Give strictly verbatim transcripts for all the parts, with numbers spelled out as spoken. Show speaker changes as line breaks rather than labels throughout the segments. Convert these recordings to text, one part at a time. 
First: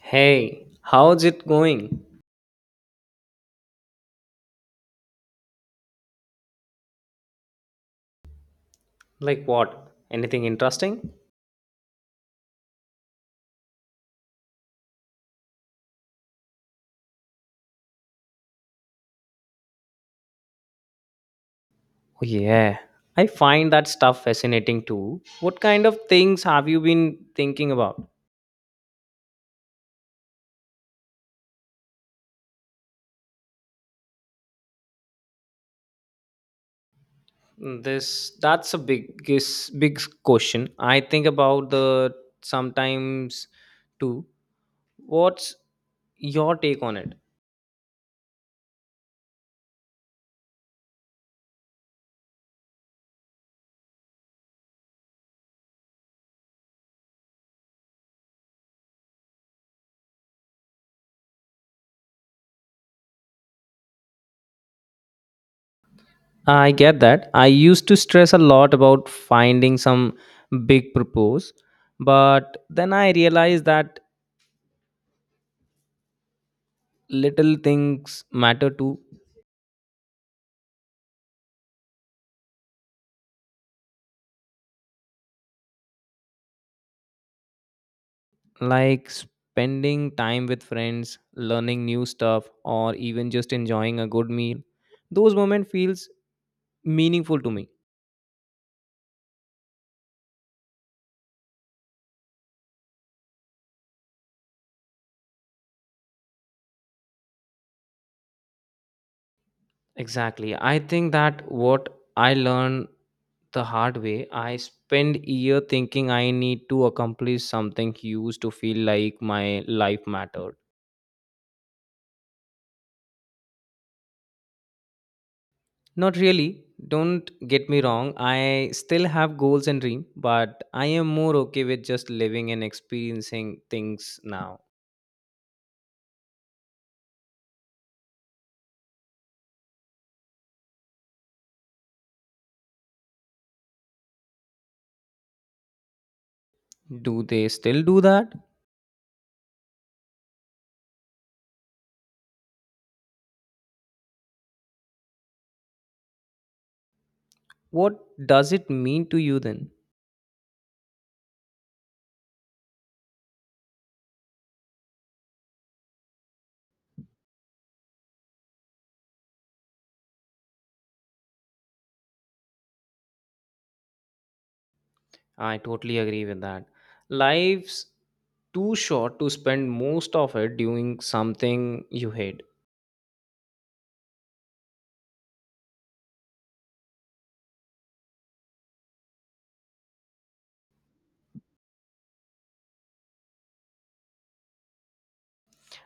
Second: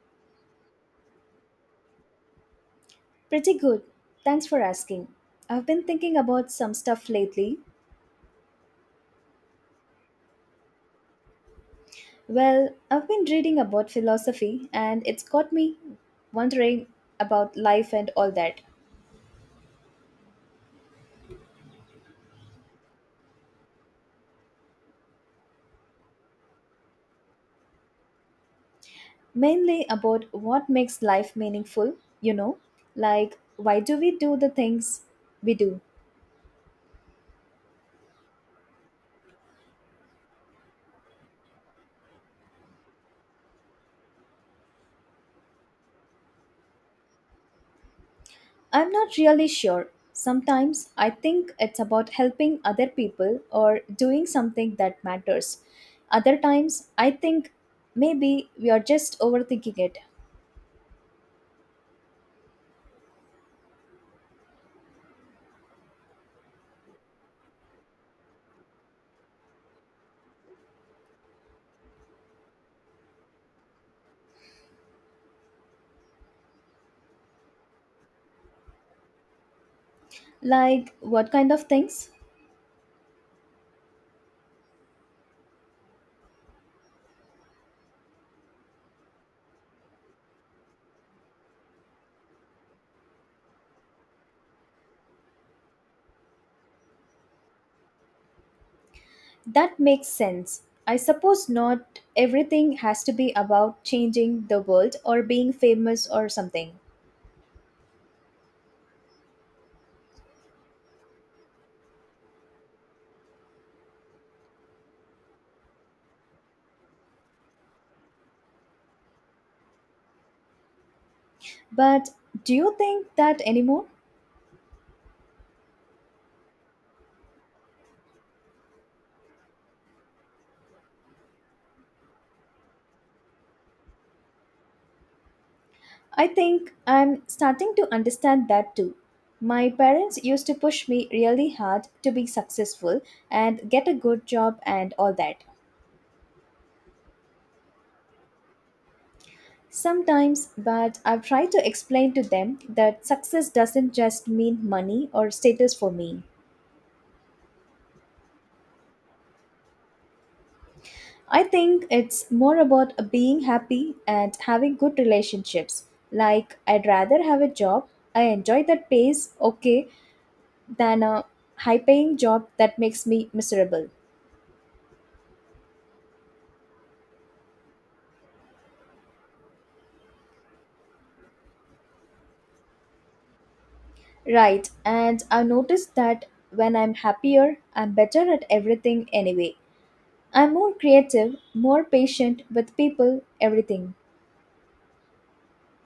Hey, how's it going?
Pretty good. Thanks for asking. I've been thinking about some stuff lately.
Like what? Anything interesting?
Well, I've been reading about philosophy and it's got me wondering about life and all that.
Oh, yeah, I find that stuff fascinating too. What kind of things have you been thinking about?
Mainly about what makes life meaningful, you know? Like, why do we do the things we do?
Mm, This that's a biggest big question. I think about the sometimes too. What's your take on it?
I'm not really sure. Sometimes I think it's about helping other people or doing something that matters. Other times I think maybe we are just overthinking it.
I get that. I used to stress a lot about finding some big purpose, but then I realized that little things matter too,
Like what kind of things?
like spending time with friends, learning new stuff, or even just enjoying a good meal. Those moments feels meaningful to me.
That makes sense. I suppose not everything has to be about changing the world or being famous or something.
Exactly. I think that what I learned the hard way, I spend year thinking I need to accomplish something huge to feel like my life mattered.
But do you think that anymore?
Not really. Don't get me wrong. I still have goals and dream, but I am more okay with just living and experiencing things now.
I think I'm starting to understand that too. My parents used to push me really hard to be successful and get a good job and all that.
Do they still do that?
Sometimes, but I've tried to explain to them that success doesn't just mean money or status for me.
What does it mean to you then?
I think it's more about being happy and having good relationships. Like, I'd rather have a job I enjoy that pays okay than a high paying job that makes me miserable.
I totally agree with that. Life's too short to spend most of it doing something you hate.
Right, and I've noticed that when I'm happier, I'm better at everything anyway. I'm more creative, more patient with people, everything.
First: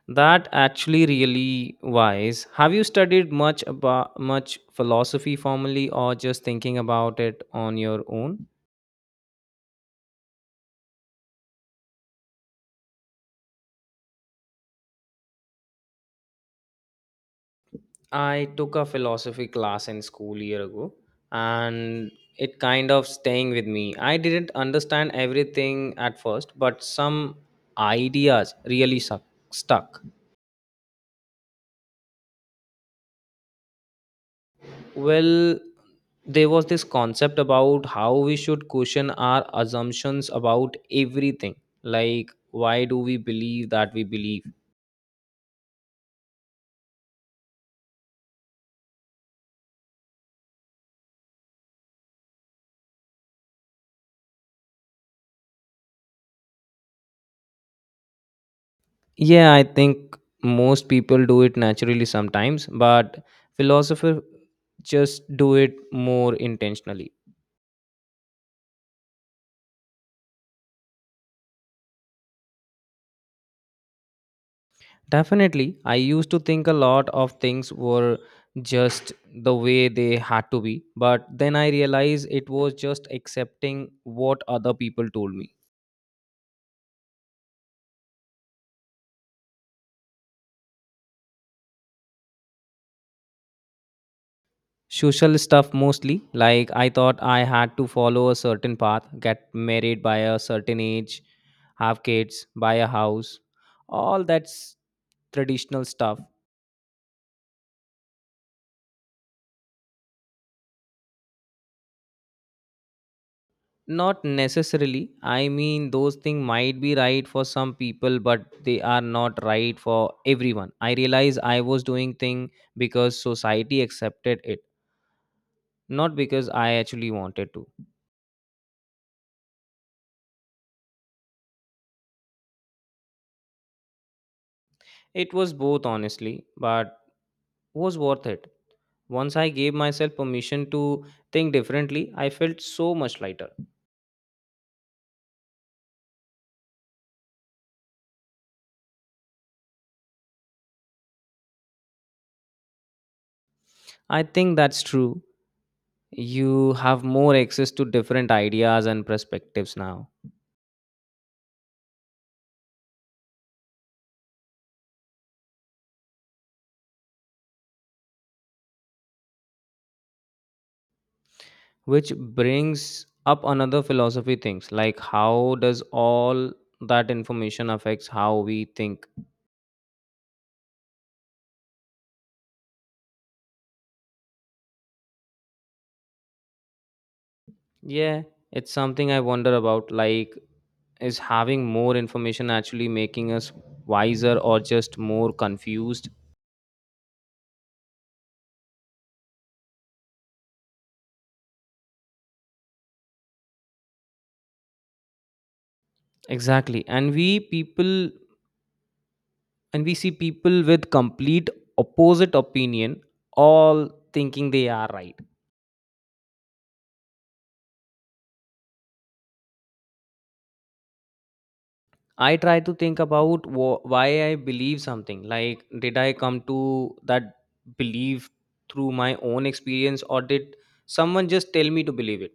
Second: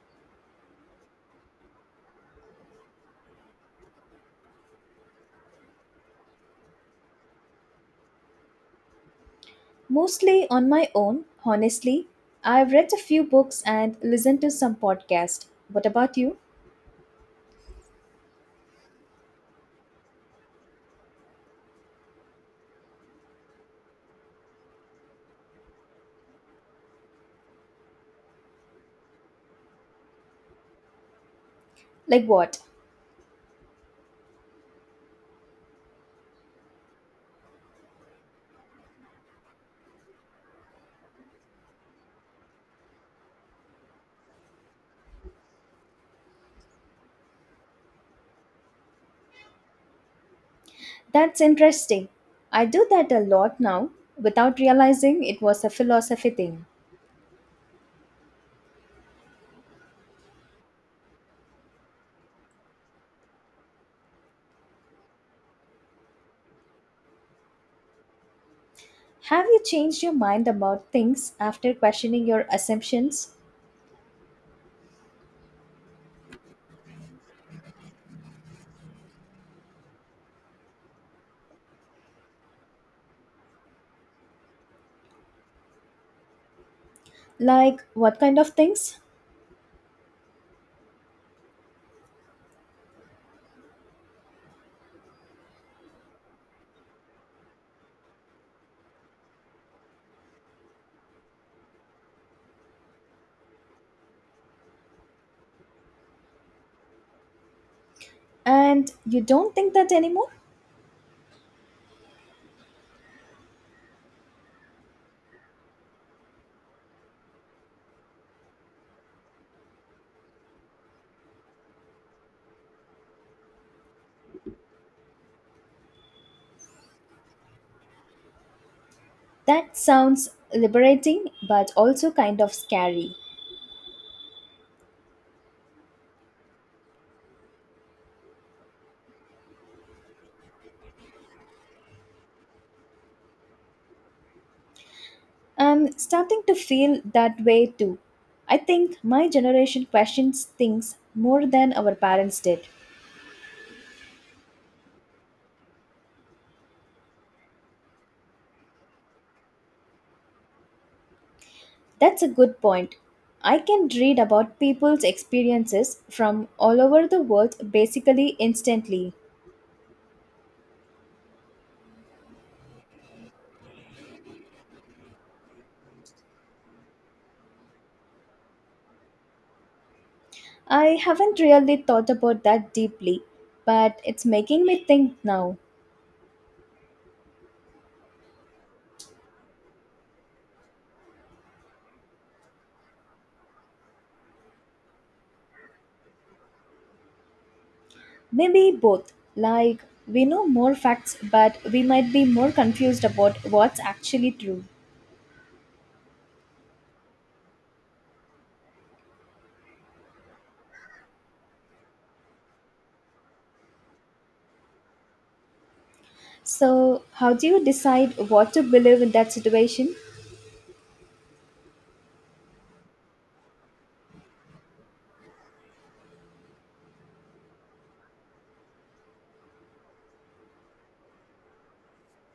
That actually really wise. Have you studied much about much philosophy formally or just thinking about it on your own?
Mostly on my own, honestly. I've read a few books and listened to some podcasts. What about you?
I took a philosophy class in school year ago and it kind of staying with me. I didn't understand everything at first, but some ideas really suck, stuck.
Like what?
Well, there was this concept about how we should question our assumptions about everything. Like, why do we believe that we believe?
That's interesting. I do that a lot now without realizing it was a philosophy thing.
Yeah, I think most people do it naturally sometimes, but philosophers just do it more intentionally.
Have you changed your mind about things after questioning your assumptions?
Definitely. I used to think a lot of things were just the way they had to be, but then I realized it was just accepting what other people told me.
Like what kind of things?
Social stuff mostly, like I thought I had to follow a certain path, get married by a certain age, have kids, buy a house, all that's traditional stuff.
And you don't think that anymore?
Not necessarily. I mean, those things might be right for some people, but they are not right for everyone. I realize I was doing thing because society accepted it, not because I actually wanted to.
That sounds liberating but also kind of scary.
It was both, honestly, but was worth it. Once I gave myself permission to think differently, I felt so much lighter.
I'm starting to feel that way too. I think my generation questions things more than our parents did.
I think that's true. You have more access to different ideas and perspectives now,
That's a good point. I can read about people's experiences from all over the world basically instantly.
which brings up another philosophy things like how does all that information affects how we think.
I haven't really thought about that deeply, but it's making me think now.
Yeah, it's something I wonder about, like is having more information actually making us wiser or just more confused?
Maybe both. Like, we know more facts, but we might be more confused about what's actually true.
Exactly, and we people and we see people with complete opposite opinion all thinking they are right.
So, how do you decide what to believe in that situation?
I try to think about wh- why I believe something. Like, did I come to that belief through my own experience, or did someone just tell me to believe it?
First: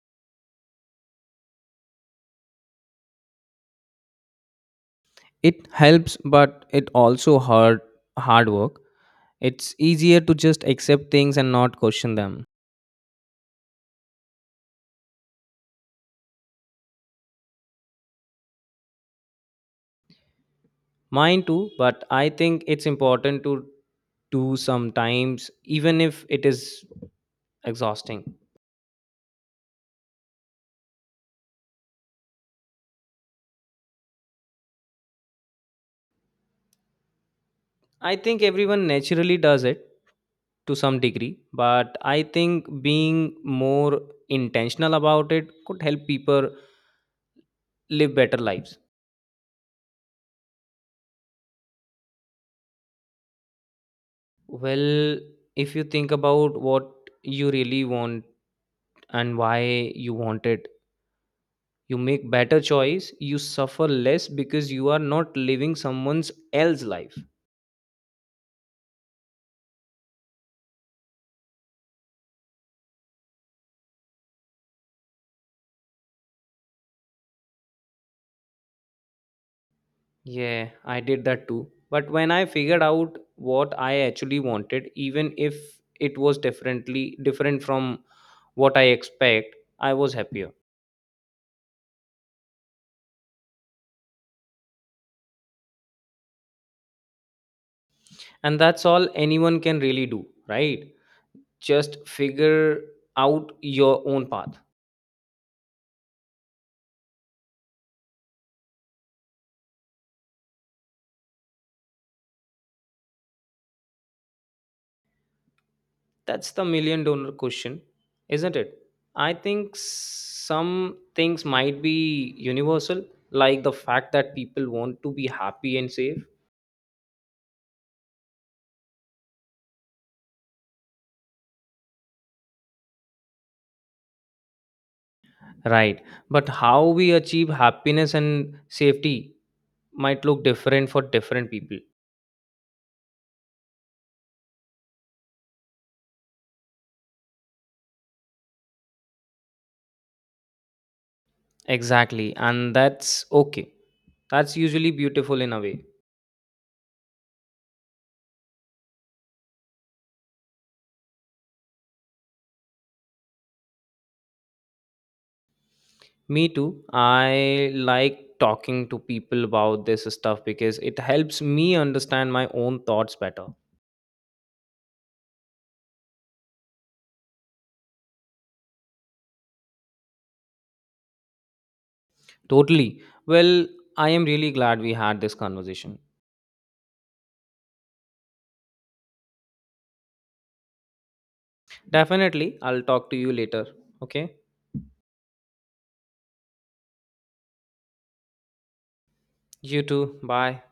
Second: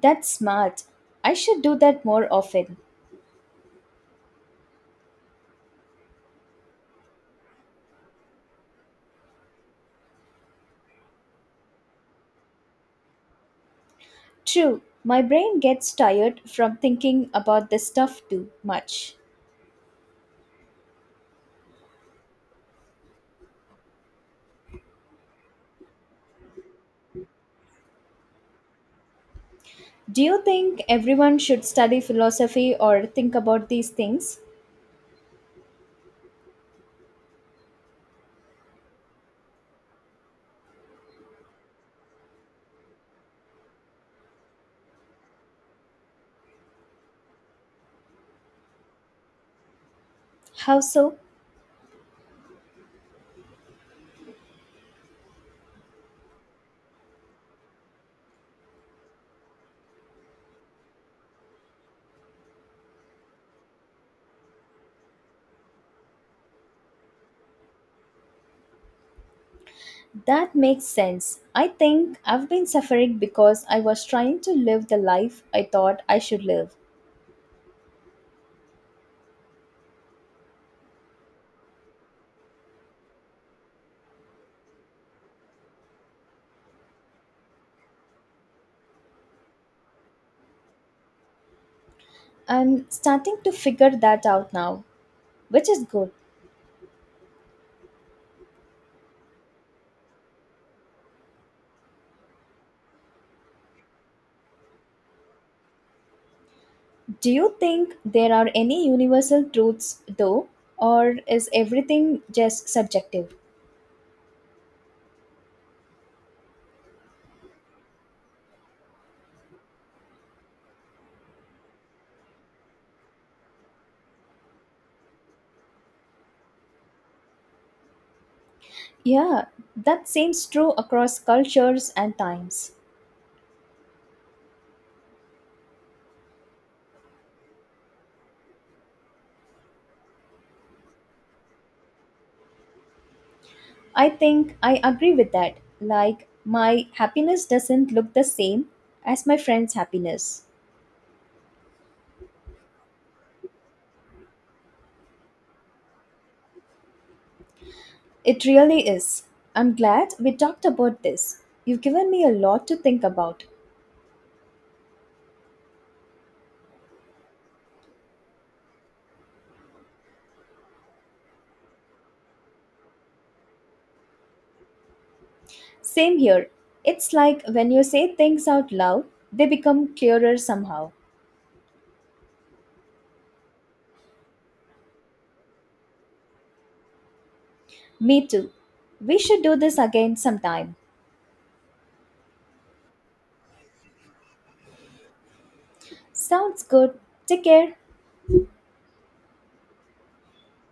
That's smart. I should do that more often.
It helps, but it also hard hard work. It's easier to just accept things and not question them.
True, my brain gets tired from thinking about this stuff too much.
Mine too, but I think it's important to do sometimes, even if it is exhausting.
Do you think everyone should study philosophy or think about these things?
I think everyone naturally does it to some degree, but I think being more intentional about it could help people live better lives.
How so?
Well, if you think about what you really want and why you want it, you make better choice, you suffer less because you are not living someone's else life.
That makes sense. I think I've been suffering because I was trying to live the life I thought I should live.
Yeah, I did that too, but when I figured out what I actually wanted, even if it was differently different from what I expect, I was happier.
I'm starting to figure that out now, which is good.
And that's all anyone can really do, right? Just figure out your own path.
Do you think there are any universal truths though, or is everything just subjective?
That's the million dollar question, isn't it? I think some things might be universal, like the fact that people want to be happy and safe.
Yeah, that seems true across cultures and times.
Right, but how we achieve happiness and safety might look different for different people.
I think I agree with that. Like, my happiness doesn't look the same as my friend's happiness.
Exactly, and that's okay. That's usually beautiful in a way.
It really is. I'm glad we talked about this. You've given me a lot to think about.
Me too. I like talking to people about this stuff because it helps me understand my own thoughts better.
Same here. It's like when you say things out loud, they become clearer somehow.
Totally. Well, I am really glad we had this conversation.
Me too. We should do this again sometime.
Definitely. I'll talk to you later. Okay.
Sounds good. Take care.
You too. Bye.